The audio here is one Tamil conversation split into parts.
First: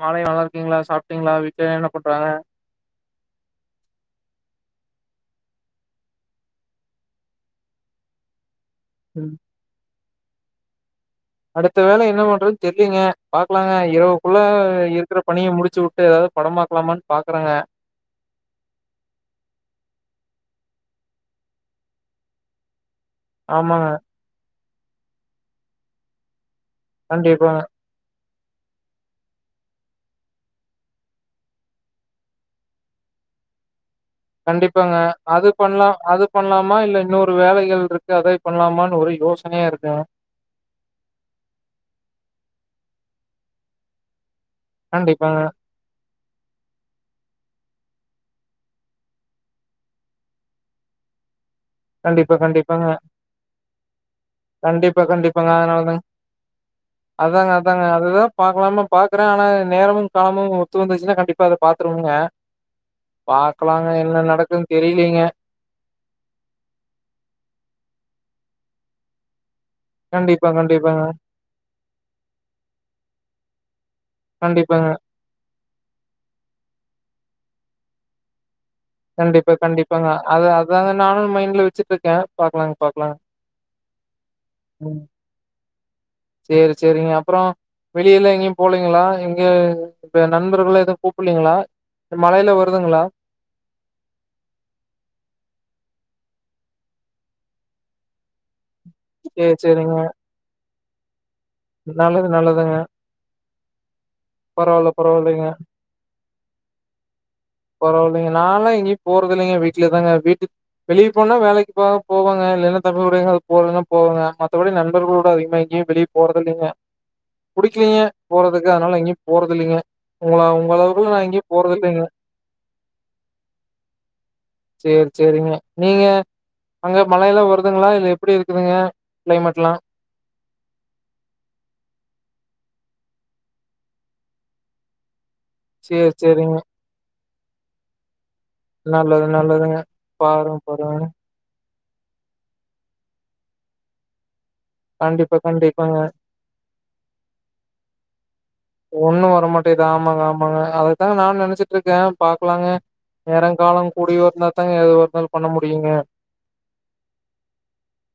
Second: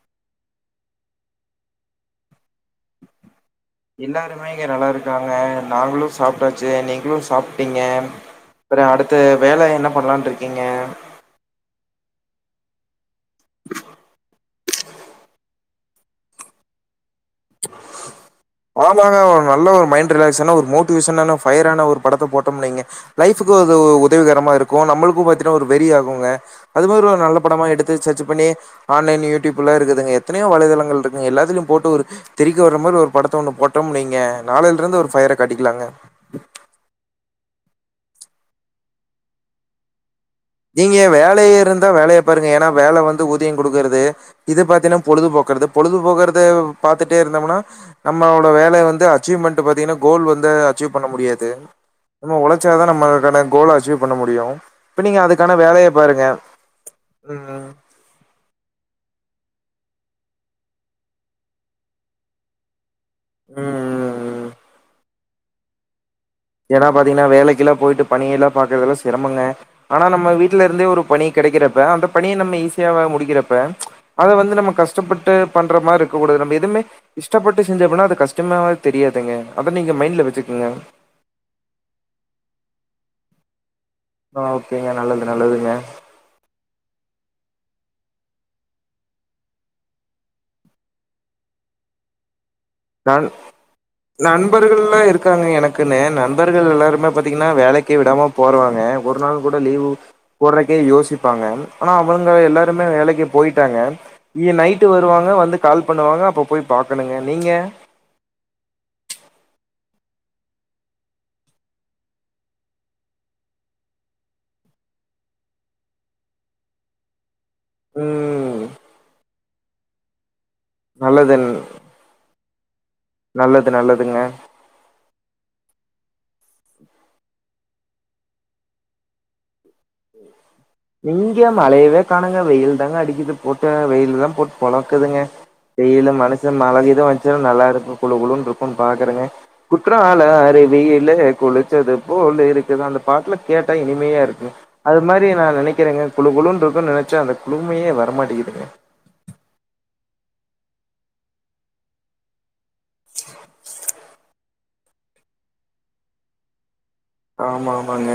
மாலை நல்லார்க்கீங்ளா சாப்டீங்ளா வீட்ல என்னப் பண்றாங்க இல்லாருமே இங்க நல்லாருக்காங்க நாங்ளு சாப்டாச்சு நீங்ளு சாப்ட்டீங்க பெரே அடுத்து ம். வேல என்னப் பண்லான்ருக்கீங்க அடுத்த வேல என்ன பண்றதுன் தெர்லிங்க பாக்லாங்க இரவுகுள்ள இருக்கற பணிய முடிச்சுவுட்டு எதாதுப் படம் பாக்லாமான் பாக்றங்க ஆமாங்க ஒரு நல்ல ஒரு மைண்ட் ரிலாக்சான ஒரு மோட்டிவேஷனான ஃபயரான ஒரு படத்த போட்டம் நைங்க லைஃபுக்கு ஒது ஆமாங்க உதவிகரமா இருக்கு நம்மளுக்கு பாத்தினா ஒரு வெறியாகுங்க அது மாதிரி ஒரு நல்ல கண்டிப்பாங்க படமா எடுத் து சர்ச்சு பண்ணி ஆன்லைன் யூடியூப்பில இருக்குதுங்க எத்தனையோ வலைதளங்கள்ருக்குங் எல்லாத்திலியும் போட்டு ஒரு தெறிக்கவிட்ற மாரி ஒரு படத்த ஒன்னு போட்டோம் நைங்கே கண்டிப்பாங்க அது பண்லா அது பண்ணலாமா இல்ல இன்னொரு வேலைகள் இருக்கு அதே பண்லாமான்னு ஒரு யோசனையா இருக்குங்க நீங்க வேலைய இருந்தா வேலைய பாருங்க ஏன்னா வேல வந்து ஊதியங் குடுக்கறது இது பாத்தீனா கண்டிப்பாங்க பொழுதுபோக்குறது பொழுதுபோக்குறத பாத்துட்டே இருந்தோம்னா நம்மளோட வேலைய வந்து அச்சீவ்மெண்ட் பார்த்தீங்கனா கோல் வந்து அச்சீவ் பண்ண முடியாது கண்டிப்பா நம்ம உழச்சாதா கண்டிப்பாங்க நம்மளுக்கான கோல் அச்சீவ் பண்ண முடியு கண்டிப்பா இப்ப நீங்க அது கண்டிப்பாங்க அதுக்கான வேலைய அதனாலதாங்க பாருங்க அதாங்க ம் அதாங்க அதுதா பாக்கலாம பாக்குற ஆனா நேரு காலமு ஒத்து வந்துச்சுனா கண்டிப்பா அத பாத்துருவங்க பாக்லாங்க ம் என்ன ம். நடக்குன் தெரிலிங்க ஏன்னா பார்த்தீங்கன்னா வேலைக்கெல்லா போயிட்டு பணியெல்லா பாக்குரதுல்லா சிரமங்க ஆனா நம்ம கண்டிப்பா வீட்டுல இருந்தே ஒரு கண்டிப்பாங்க பணி கெடைக்கிறப்ப அந்த பணிய நம்ம ஈஸியா முடிக்கிறப்ப அத வந்து நம்ம கண்டிப்பாங்க கஷ்டப்பட்டு பண்ற மார் இருக்கூடாது நம்ம எதுமே இஷ்டப்பட்டு செஞ்ச அப்பட்னா அது கஷ்டமாவ கண்டிப்பா கண்டிப்பாங்க அது அதாங்க நானு மைண்ட்ல வச்சுட்ருக்கே பாக்லாங் பாக்லாங்க ஆ ஓகேங்க நல்லது நல்லதுங்க செரி செரிங்க அப்புறோ வெளியெல்லா எங்கேயு போலீங்களா எங்க இப்ப நண்பர்களா எது கூப்புலீங்ளா மழையில வருதுங்ளா அ நண்பர்கள்லா இருக்காங்க எனக்குன்னு நண்பர்கள் எல்லாருமே பார்த்தீங்கன்னா வேலைக்கு விடாம போறாங்க ஒரு நாள் சரி, கூட லீவ்வு சரிங்க. போறக்கே யோசிப்பாங்க ஆனா நல்லது அவுங்க நல்லதுங்க. எல்லாருமே வேலைக்கு போயிட்டாங்க நைட்டு பரவால்ல வருவாங்க பரவால்லைங்க வந்து கால் பண்ணுவாங்க அப்ப போய் பாக்கணுங்க நீங்க பரவாயில்லைங்க நாலா எங்கேயு போறது இல்லிங்க வீட்லதாங்க வீட்டு வெளிய போனா வேலைக் போக போவாங்க இல்லன்னா தமிழ் உரைகள் போறன்னா போவாங்க மத்தபடி நண்பர்களோட அதிகமா எங்கேயு வெளிய போறதில்லைங்க புடிக்கிலீங்க ம். போறதுக்கு அதனால எங்கேயு போறதில்லைங்க உங்கள உங்களவுக்கலா நா நல்லது எங்கெயு போறதில்லைங்க நல்லது நல்லதுங்க சேர் சேரிங்க நீங்க அங்க மழையெல்லா வருதுங்ளா இல்ல எப்டி இருக்குதுங்க கிளைமேட்லா இங்க மழையவே காணங்க வெயில் தாங்க அடிக்குது போட்டு வெயில் தா போட் பொழக்குதுங்க சேரி வெயிலு மனுசன் சேரிங்க மழகிது வச்சா நல்லா இருக்கு குழு குழுன்ருக் குன் பாக்குறங்க நல்லது நல்லதுங்க குற்றால பாருங்க பாருங்க அருவியிலே‌ குளி ச்சது போல் இருக்குதா அந்த பாட்லா கேட்டா இனிமையா இருக்கு அது மாரி கண்டிப்பா நா கண்டிப்பாங்க நெனைக்கிறங்க குழு குழுன்றுக்குன்னு நெனச்ச அந்த குழுமையே வர மாட்டேகுதுங்க ஒண்ணு வரமாட்டேதா ஆமாங்க ஆமாங்க அதுதா நானு நெனச்சிட்ருக்கே பாக்லாங்க நேரங் காலங் கூடி வந்தா தாங்க ஏது ஒரு இருந்தாலு பண்ண முடியுங்க ஆமா ஆமாங்க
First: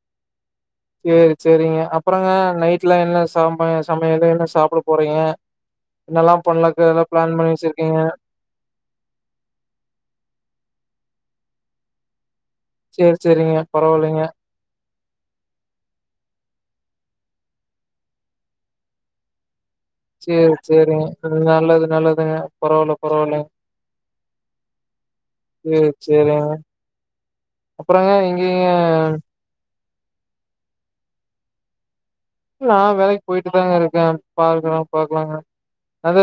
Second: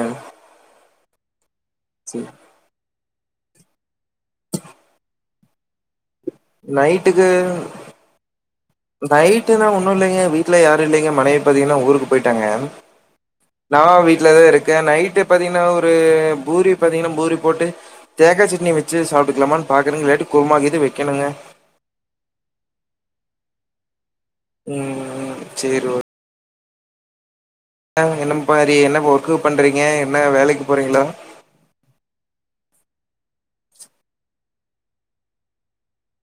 சேரி சேரிங்க சரி அப்பறங்க நைட்ல என்ன ச சமையலு என்ன சாப்ட போறீங்க என்னெல்லா பண்லாக்கு எல்லா பிளான் பண்ணி வச்சிருக்கீங்க நைட்டுன்னா ஒன்னு இல்லைங்க வீட்ல யாரு இல்லைங்க மனைவி பாத்தீங்கன்னா ஊருக்கு போயிட்டாங்கே சேரி சேரிங்க நா பரவாயில்லைங்க வீட்லதா இருக்கே நைட்டு் பாத்தீங்கன்னா ஒரு பூரி பாத்தீங்கன்னா பூரி போட்டு தேக்கா சட்னி வச்சு சாப்டுக்லாமான் சேரி சேரிங்க நல்லது நல்லதுங்க பரவாயில்ல பரவாயில்ல ம் சேரி ஓக் சேரிங்க அப்புறங்க என்ன மாரி எங்கேங்க என்ன ஒர்க்கு பண்ணுறீங்க என்ன வேலைக்கு போறீங்களா நாவேலைக்கு போயிட்டு தாங்க இருக்க பாக்கலா பாக்கலாங்க அது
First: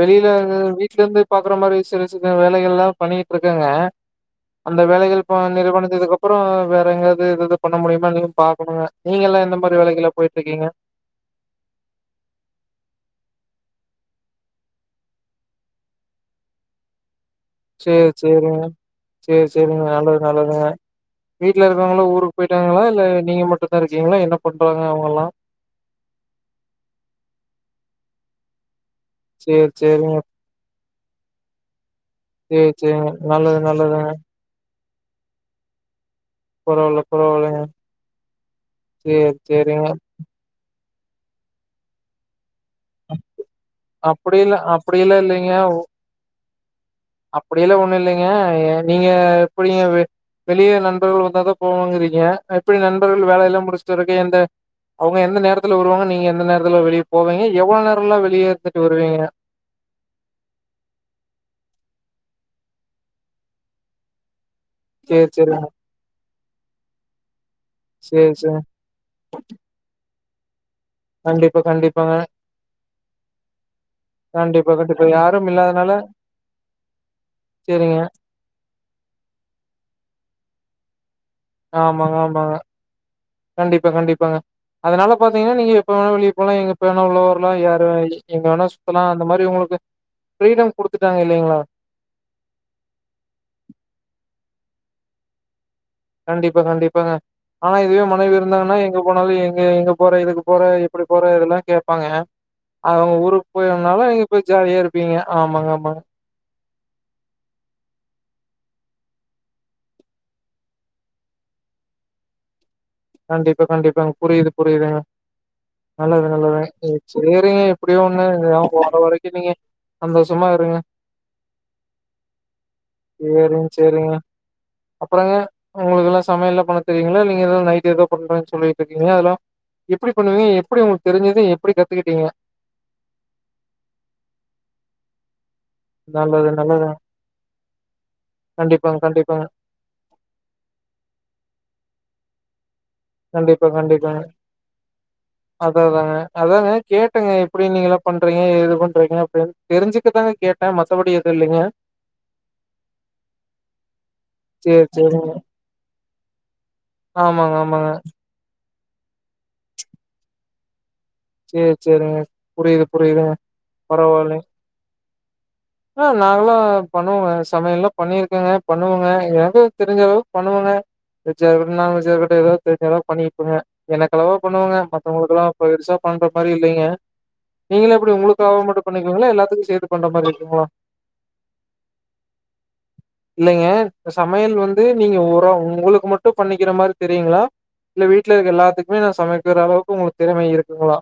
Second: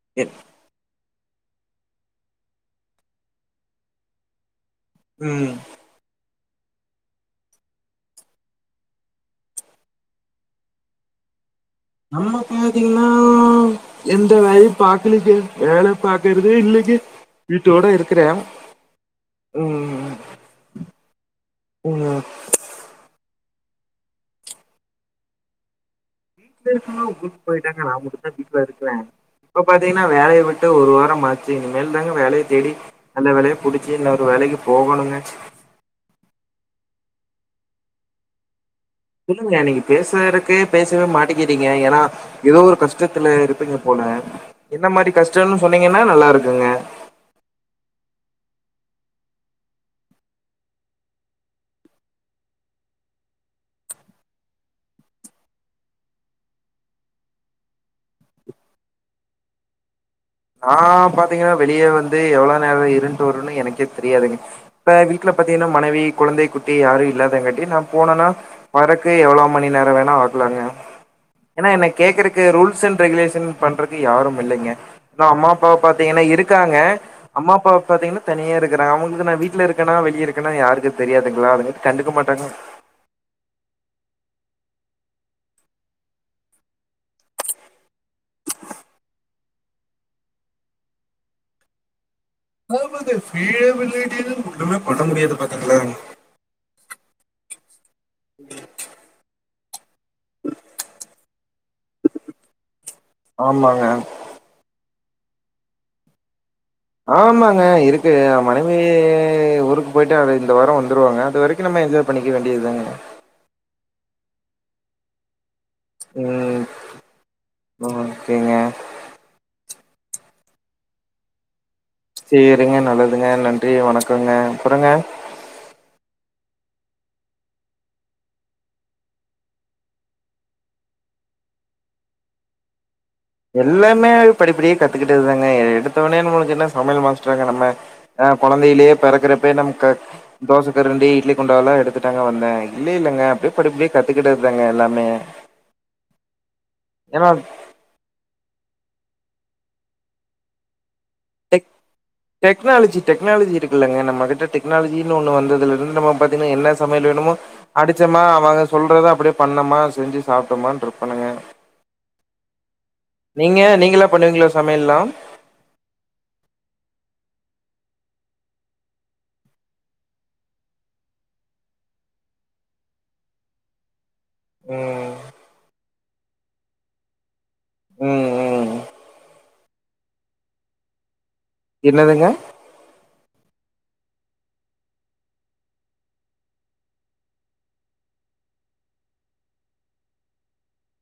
வெளியில என் வீட்ல இருந்து பாக்குற மாதிரி சின்ன சின்ன வேலைங்கள்யெல்லா பண்ணிட்டு இருக்கங்க அந்த வேலைகள் இப்ப ம் நிறுவனத் இதுக்கப்பற வேற எங்காவது எதாவது பண்ண முடியுமானு பாக்கணுங்க நீங்க எல்லா எந்த மாறி வேலைக்கெல்லா போயிட்டு இருக்கீங்க நம்ம பாத்தீங்கன்னா எந்த வேலயு பாக்குலைங்க வேல பாக்குறதே இல்லங்க சேரி சேரிங்க சேரி சேரிங்க ம் நல்லது நல்லதுங்க வீட்டுல இருக்கவங்களா ம் ஊருக்கு போயிட்டாங்களா இல்ல நீங்க மட்டு தா இருக்கீங்களா என்ன பண்றாங்க அவங்க எல்லா வீட்டுள்ளா இருக்கோங்கள்ளா ஊருக்கு போயிட்டாங்க நா மட்டு தா வீட்ல இருக்க இப்ப சேரி பாத்தீங்கன்னா சேரிங்க வேலைய விட்டு ஒரு வார மாச்சு இனி மேல் தாங்க வேலைய சேரி தேடி சேரிங்க நல்ல வேலையா நல்லது புடிச்சு நல்லதுங்க இன்னொரு வேலைக்கு போகணுங்க பரவாயில்ல பரவாயில்லங்க சொல்லுங்க நீங்க பேசறதுக்கே பேசவே மாட்டிக்கிறீங்க ஏன்னா ஏதோ ஒரு கஷ் கஷ்டத்துல இருப்பீங்க போல அப்டி இல்ல என்ன அப்டி மாறி எல்லா கஷ்டம்னு சொன்னீங்கன்னா நல்லா இருக்குங்க அப்டியெல்லா ஒண்ணும் இல்லங்க நீங்க எப்டிங் வெளிய நண்பர்கள் வந்தாதா போவனுங்கிறீங்க எப்டி நண்பர்கள் வேலையெல்லா முடிச்சுட்டு வரதுக்கு இந்த அவங்க எந்த நேரத்துல வருவாங்க நீங்க எந்த நேரத்துல வெளிய போவீங்க எவ்ளோ நேரலா வெளிய இருந்துட்டு வருவீங்க நா பாத்தீங்கன்னா வெளிய வந்து எவ்வளவு நேர இருன்ட்டு வருவன்னு எனக்கே தெரியாதுங்க இப்ப சேரி வீட்டுல சேரிங்க பாத்தீங்கன்னா மனைவி குழந்தை குட்டி யாரும் இல்லாதங்காட்டி நம் போனனா சேரி சேரி வரக்கு எவ்ளோ மணி நேர வேணா ஆகுலாங்க கண்டிப்பா ஏன்னா என்ன கண்டிப்பாங்க கேக்குறக்கு ரூல்ஸ் அண்ட் ரெகுலேஷன் பண்றதுக்கு யாரும் இல்லங்க கண்டிப்பா கண்டிப்பா அம்மா யாரும் அப்பாவ இல்லாதனால பாத்தீங்கன்னா இருக்காங்க அம்மா அப்பாவ சேரிங்க பாத்தீங்கன்னா தனியா இருக்காங்க அவங்களுக்கு நா வீட்டுல இருக்கனா வெளிய இருக்கன்னா யாருக்கு தெரியாதுங்களா அதுங்காட்டி கண்டுக்க ஆமாங்க மாட்டாங்க ஆமாங்க கண்டிப்பா கண்டிப்பாங்க அதனால பாத்தீங்கன்னா நீங்க எப்ப வேணா வெளியே போலா எங்கப்ப வேணா உள்ள வரலா யாரு எங்க வேணா சுத்தலா அந்த மாதிரி உங்களுக்கு ஃரீடம் கொடுத்துட்டாங்க இல்லங்களா ஆமாங்க ஃப்ரீடம் இல்லாட்டி எல்லா ஒன்னுமே பண்ண முடியாது பாத்தீங்களா கண்டிப்பா கண்டிப்பாங்க ஆனா இதுவே மனைவி இருந்தாங்கன்னா எங்க போனாலு எங்க எங்க போற இதுக்கு போற எப்டி போற இதெல்லா கேட்பாங்க அ அவங்க ஊருக்கு ஆமாங்க போயனாலங்க போய் ஜாலியா இருப்பீங்க ஆமாங்க ஆமாங்க ஆமாங்க இருக்கு ஆ மனைவி ஊருக்கு போயிட்டு அது இந்த வார வந்துருவாங்க அது வரைக்கும் க்கும் நம்ம என்ஜாய் பண்ணிக்க வேண்டியதுாங்க கண்டிப்பா கண்டிப்பாங்க புரிது புரிதுங்க நல்லது ம் நல்லது சரிங்க எப்டியோ ஒண்ணு ஓகேங்க போற வரைக்கும் இப்ப நீங்க சந்தஷமா இருங்க செரிங்க நல்லதுங்க சரிங்க, நன்றி வணக்கங்க அப்பறங்க உங்களுக்குல்லா சமையல்லா பண்ண தெரியீங்களா இல்ல நீங்க எது நை ஏதோ பண்றேன்னு சொல்லிட்டு இருக்கீங்கல அதல்லாம் எப்டி பண்ணுவீங்க எப்டி உங்களுக்கு தெரிஞ்சது எப்டி கத்துக்கிட்டீங்க எல்லாமே படிப்படியா கத்துக்கிட்டு ந்தாங்க எடுத்து எடுதொன்னே நல்லது, நம்மளுக்கு என்ன நல்லதுங்க. சமையல் மாஸ்டராங்க நம்ம ஆ குழந்தையிலயே கண்டிப்பாங்க, கண்டிப்பாங்க. பிறக்கிறப்ப நம்ம கத் தோச கரண்டி இட்லி குண்டால்லா எடுத்துட்டாங்க வந்த இல்ல இல்லங்க அப்டியே படிப்படியா கத்துக்கிட்ட தாங்க எல்லாமே அத தானங்க அதாங்க ஏன்னா கேட்டுங்க எப்டி நீங்களா பண்றீங்க ஏது பண்றீங்க அப்படின்னு தெரிஞ்சுக்கதாங்க கேட்டே மத்தபடி எதுல்லைங்க டெக் டெக்னாலஜி டெக்னாலஜி இருக்குல்லங்க நம்ம கிட்ட சேரி டெக்னாலஜின்னு சேரிங்க ஒண்ண வந்ததுலருந்து நம்ம பாத்தீங்க என்ன சமையல் வேணுமோ ஆமாங்க ஆமாங்க அடிச்சமா அவங்க சொல்றத அப்படியே பண்ணமா செஞ்சு சாப்ட்டமான்ருப்பனுங்க சேர் சேரிங்க புரியுது புரியுதுங்க பரவால்லைங் சமையல்லாம் ஆ நாங்கள்லா பண்ணுவோங்க சமையல்லா பண்ணிருக்கோங்க பண்ணுவோங்க எனக்கு தெரிஞ்சளவுக்கு பண்ணுவோங்க வெஜ்ஜாருக்கட்டு நான்வெஜ்ஜாருக்கட்டு எதாது தெரி்ஞ்சளவு பண்ணிப்போங்க எனக்கு அளவா பண்ணுவோங்க ம் மத்தவங்களுக்கெல்லா பெருசா பண்ற மாரி இல்லைங்க நீங்கள எப்படி ம் உங்களுக்காவு ம் மட்டு பண்ணிக்கீங்களா எல்லாத்துக்கு சேத்து பண்ற மாரி இருக்குங்களா என்னதுங்க இல்லைங்க சமையல் வந்து நீங்க உரம் உங்களுக்கு மட்டு பண்ணிக்கிற மாதிரி தெரியுங்களா இல்ல வீட்லருக்க எல்லாத்துக்குமே நா சமைக்கிற அளவுக்கு உங்களுக்கு திறமை இருக்குங்களா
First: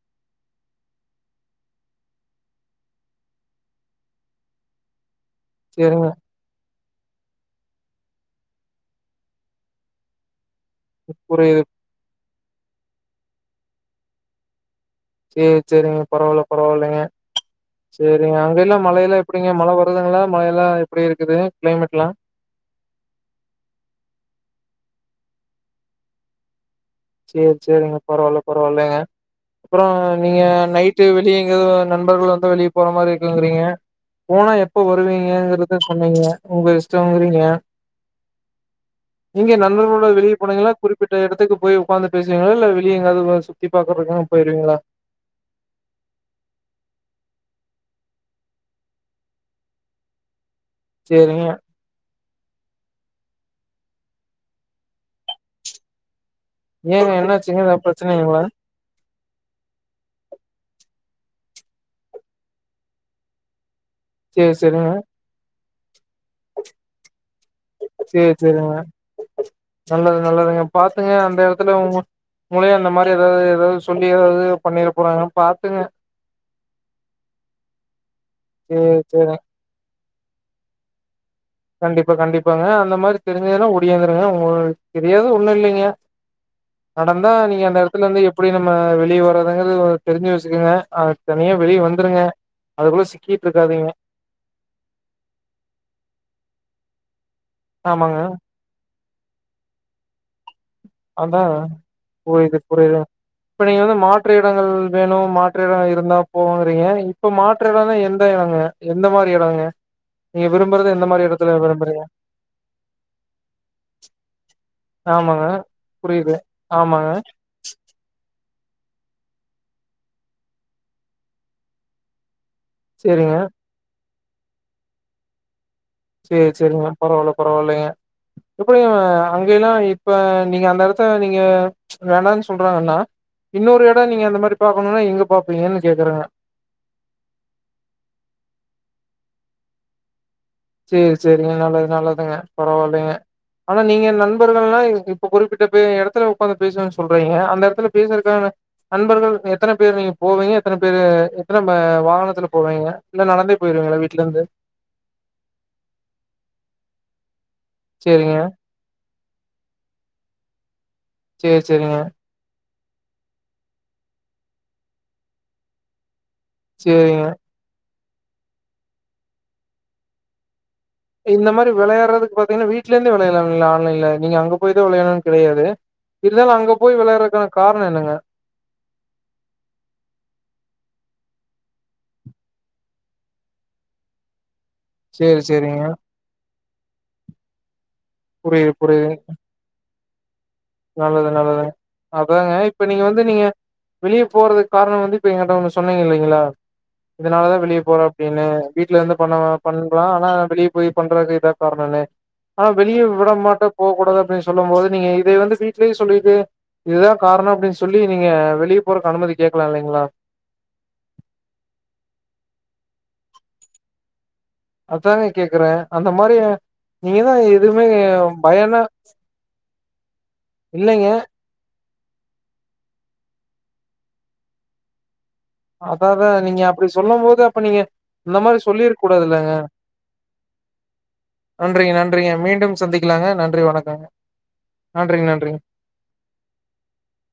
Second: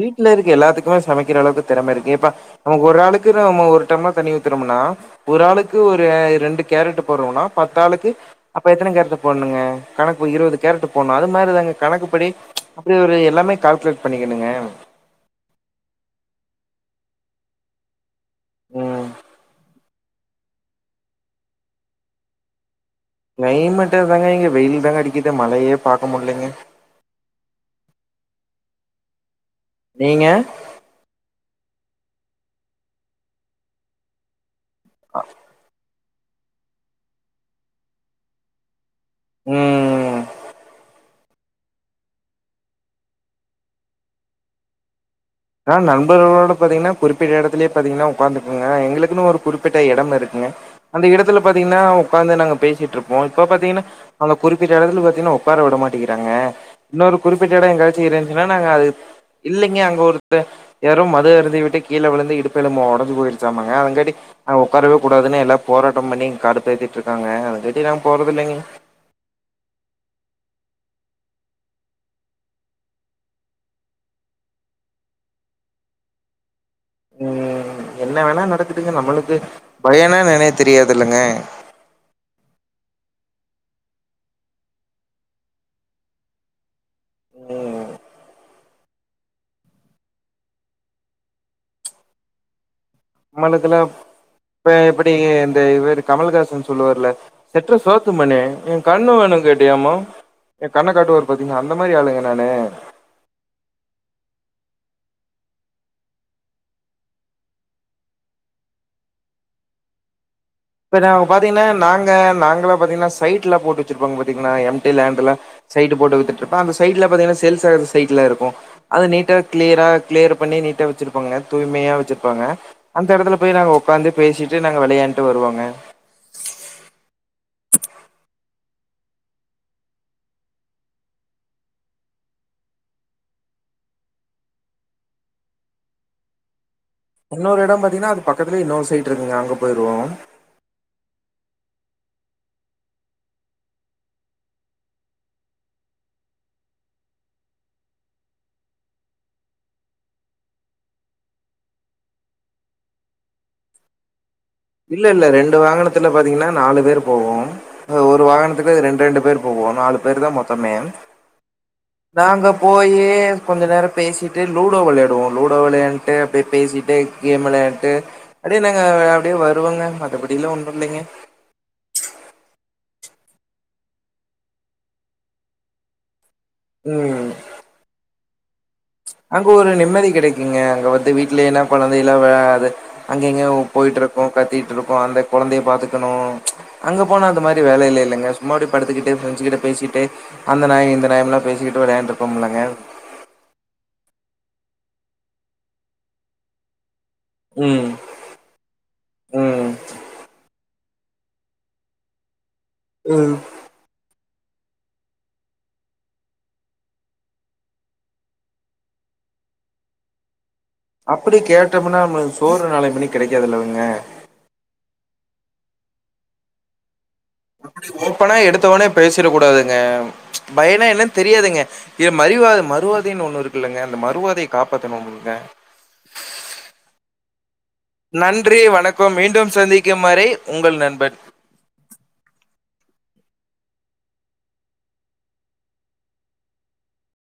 வீட்ல இருக்கு எல்லாத்துக்குமே சமைக்கிற அளவுக்கு திறமை இருக்கு இப்ப நமக்கு ஒரு ஆளுக்கு நம்ம ஒரு டம்ளர் தண்ணி ஊத்துறோம்னா ஒரு ஆளுக்கு ஒரு சேரிங்க ரெண்டு கேரட்டு் போடுறோண்ணா பத்து ஆளுக்கு அப்ப எத்தன கேரட் போடணுங்க கணக்கு இருபது கேரட் போடணு அது புரியுது மாதிரிதாங்க கணக்குப்படி அப்படி ஒரு எல்லாமே கால்குலேட் பண்ணிக்கணுங்க சேரி சேரிங்க பரவால்ல பரவால்லைங்க சேரிங்க அங்கல்லா ம் மழையெல்லா எப்படிங்க மழ வருதுங்களா மழெல்லா எப்படி இருக்குது கிளைமேட்ல்லா கிளைமேட் தாங்க இங்க வெயில் தாங்க அடிக்கிது மழையே பாக்க முல்லீங்க சேர் சேரிங்க பரவால்ல பரவால்லலைங்க அப்புறோ நீங்க நைட் ட்டு வெளியே எங்யாவது நண்பர்கள் வந்தா வெளியே போற மாரி இருக்குங்றீங்க போனா எப்ப வருவீங்கங்றது து சொன்னீங்க உங்க இஷ்டோங்குறீங்க நீங்க நண்பர்களோட ம் வெளிய போனீங்களா குறிப்பிட்ட எடத்துக்கு போய் உக்காந்து பேசுவீங்களா இல்ல வெளிய எங்காவது சுத்தி பாக்குறதுங்க போயிருவீங்களா நா நண்பர்களோட பாத்தீங்கன்னா குறிப்பிட்ட எடத்துலயே பாத்தீங்கன்னா உக்காந்துப்பேங்க எங்களுக்குன்னு ஒரு குறிப்பிட்ட எடம் இருக்குங்க அந்த எடத்துல சேரிங்க பாத்தீங்கன்னா உக்காந்து நாங்க பேசிட்டு இருப்போ இப்ப பாத்தீங்கன்னா அங்க குறிப்பிட்ட எடத்துல பாத்தீங்கன்னா உக்கார விட மாட்டேக்கிறாங்க ஏங்க இன்னொரு குறிப்பிட்ட என்னாச்சுங்க எடோ எதா எங்கயாச்சு பிரச்சனைங்களா இருந்துச்சுன்னா நாங்க அது இல்லிங்க அங்க ஒருத்த யாரோ மது அருந்து விட்டு கீழே விழுந்து இடுப்பெலும்பு ஒடஞ்சு போயிருச்சாமாங்க அதுங்காட்டி சேரி ஆ சேரிங்க உக்காரவே கூடதுன்னு எல்ல போராட்டம் பண்ணி கடுப்பேத்திட்டு இருக்காங்க அது கட்டி நாங்க சேரி போறதில்லைங்க சேரிங்க நல்லது நல்லதுங்க பாத்துங்க அந்த எடத்துல உங்க உங்களையு அந்த மாரி ஏதாது ஏதாது சொல்லி ஏதாது பண்ணிர போறாங்க பாத்துங்க ம் என்ன வேணா நடக்குதுங்க சேரி சேரி நம்மளுக்கு பயனா என்னன்னே தெரியாதுல்லங்க கண்டிப்பா கண்டிப்பாங்க அந்த மாரி தெரிஞ்சதுன்னா ஒடியாந்துருங்க உங்களுக்கு தெரியாது ஒண்ணு இல்லைங்க நடந்தா நீங்க அந்த ம் எடத்துலருந்து எப்படி நம்ம ம வெளியே வறதுங்கறது தெரிஞ்சு வச்சுக்கங்க தனியா வெளிய வந்துருங்க அதுக்குள்ள சிக்கிட்டு நம்மளக்குல இருக்காதீங்க இப்ப எப்பிடி இந்த இவரு கமல்ஹாசன் சொல்லுவார்ல செட்ர சோத்து ஆமாங்க மண்ணே எ கண்ணு வேணுன் கேட்டியாம்மா ஏ கண்ணக்காட்டுவாரு அதா பாத்தீங்ளா அந்த மாரி ஆளுங்க நானு புரியுது புரியுது இப்ப நீங்க வந்து மாற்று இடங்கள் வேணு மாற்று இடோ இருந்தா போவோங்றீங்க இப்ப மாற்று எடனா எந்த இடங்க எந்த மாரி இடோங்க நீங்க விரும்பரத் இப்ப நாங்க பாத்தீங்ன்னா நாங்க நாங்களா பாத்தீங்ன்னா சைட்ல போட்டு வச்சிருப்போங்க பாத்தீங்ன்னா எம் டி லேண்ட்லா ஆமாங்க சைட்டு போட்டு புரியுது வித்துட்டுருப்பா அந்த சைட்ல ஆமாங்க பாத்தீங்கன்னி சேல்ஸ்சாகாத சைட்ல இருக்கு அது நீட்டா கிளியரா கிளியர் பண்ணி நீட்டா வச்சிருப்பாங்க தூய்மையா வச்சிருப்பாங்க அந்த இடத்துல சேரிங்க போய் நாங்க உக்காந்து பேசிட்டு நாங்க விளையாண்ட்டு வருவோங்க சேரி சேரிங்க பரவால்ல பரவால்லைங்க எப்படியு அங்க எல்லா இப்ப நீங்க அந்த இடத்த நீங்க ச் வேணானு சொல்றாங்கண்ணா இன்னொரு இட நீங்க அந்த மாரி பாக்கணுனா எங்க பாப்பீங்கன்னு கேக்குற இன்னொரு இடம் பாத்தீங்ன்னா அது பக்கத்துலயே இன்னொரு சைட்டு இருக்குங்க அங்க போயிருவோ சேரி சேரிங்க நல்லது நல்லதுங்க பரவாயில்லைங்க ஆனா நீங்க நண்பர்கள்லா இப்ப குறிப்பிட்ட பே இடத்துல உக்காந்து பேசணன்னு சொல்றீங்க அந்த இடத்துல பேசுறக்கான நண்பர்கள் எத்தன பேர் நீங்க போவீங்க எத்தன பேரு எத்தன வாகனத்துல போவீங்க இல்ல நடந்தே போயிருவீங்களா வீட்ல இருந்து இல்ல இல்ல ரெண்டு வாகனத்துல பாத்தீங்கன்னா நாலு பேரு போவோ ஒரு சேரிங்க வாகனத்துக்கு ரெண்டு ரெண்டு பேர் போவோ நாலு பேர்தா மொத்தமே சேரி சேரிங்க நாங்க போய் கொஞ்ச நேர பேசிட்டு லூடோ வெளையாடுவோ லூடோ வெளையாண்ட்டு ட்டு அப்டியே பேசிட்டு சேரிங்க கேம் விளையாட்டு அப்டியே நாங்க அப்டியே வ ருவங்க மத்தபடிலா ஒன்னு இல்லைங்க இந்த மாரி விளையாறக்கு பாத்தீங்ன்னா வீட்ல இருந்தெ விளையாலா ஆன்லைன்ல நீங்க அங்கா போய்தா விளையாணுனு கிடையாது இல்லனா அங்க போய் ம் வெளயாறக்கான காரண என்னங்க அங்க ஒரு நிம்மதி கிடைக்குங்க அங்க வந்து வீட்டுல என்ன குழந்தை எல்லா விழது அங்க இங்க போயிட்ருக்கு கத்திட்ருக் கு அந்த சேரி குழந்தைய சேரிங்க பாத்துக்கணு அங்க போனா அந்த மாரி வேல இல்லலங்க சும்மா அப்டியே புரியுது புரியுது படுத்துகிட்டு ஃப்ரெண்ட்ஸ் கிட்ட பேசிட்டு அந்த நாயோ இந்த நல்லது நாயம்லா நல்லதுங்க பேசிட்டு விளையாண்ட்டு அதாங்க இருப்போம்லங்க இப்ப நீங்க வந்து நீங்க வெளிய போறதுக்கு காரனோ வந்து இப்ப எங்கட்ட ஒன்னு சொன்னீங்கில்லைங்களா இதனாலதா வெளிய ம் போறோ அப்டின்னு வீட்லருந்து பண்ணவ ம் பண்லா ஆனா வெளியே போய் பண்றதுக்கு இதா கார்னோன்னு ஆனா வெளிய விட ம் மாட்டே போ கூடாது அப்டின்னு சொல்லும் போது நீங்க இத வந்து வீட்லயு சொல்லிட்டு இதுதா காரனோ அப்டின் சொல்லி நீங்க வெளிய போறக்கு அனுமதி கேக்லா இல்லீங்ளா அப்புடி கேட்டமுனா நம்ளுக்கு சோறு நாலயபின்ன கெடைக்காதுல்லங்க அதாங்க கேக்கற அந்த மாரி நீங்கதா எப் அப்டி ஒப்பனா எடுத்தவொனே பேசிற கூடாதுங்க பையனா இல்லைங்க என்னன்னு தெரியாதுங்க எ மறிவாத மறுவாதைன்னு ஒன்னுருக்குல்லங்க அந்த மறுவாதைய காப்பாதுனுமில்லங்க அதாதா நீங்க அப்டி சொல்லும் போது அப்ப நீங்க இந்த நன்றி மாரி சொல்லிருக்க வணக்கம் கூடாதுல்லங்க மீண்டும் சந்திக்கும் வரை உங்கள் நண்பன் நன்றிங்க நன்றிங்க மீண்டும் சந்திக்கலாங்க நன்றி வணக்கொங்க நன்றிங்க நன்றிங்க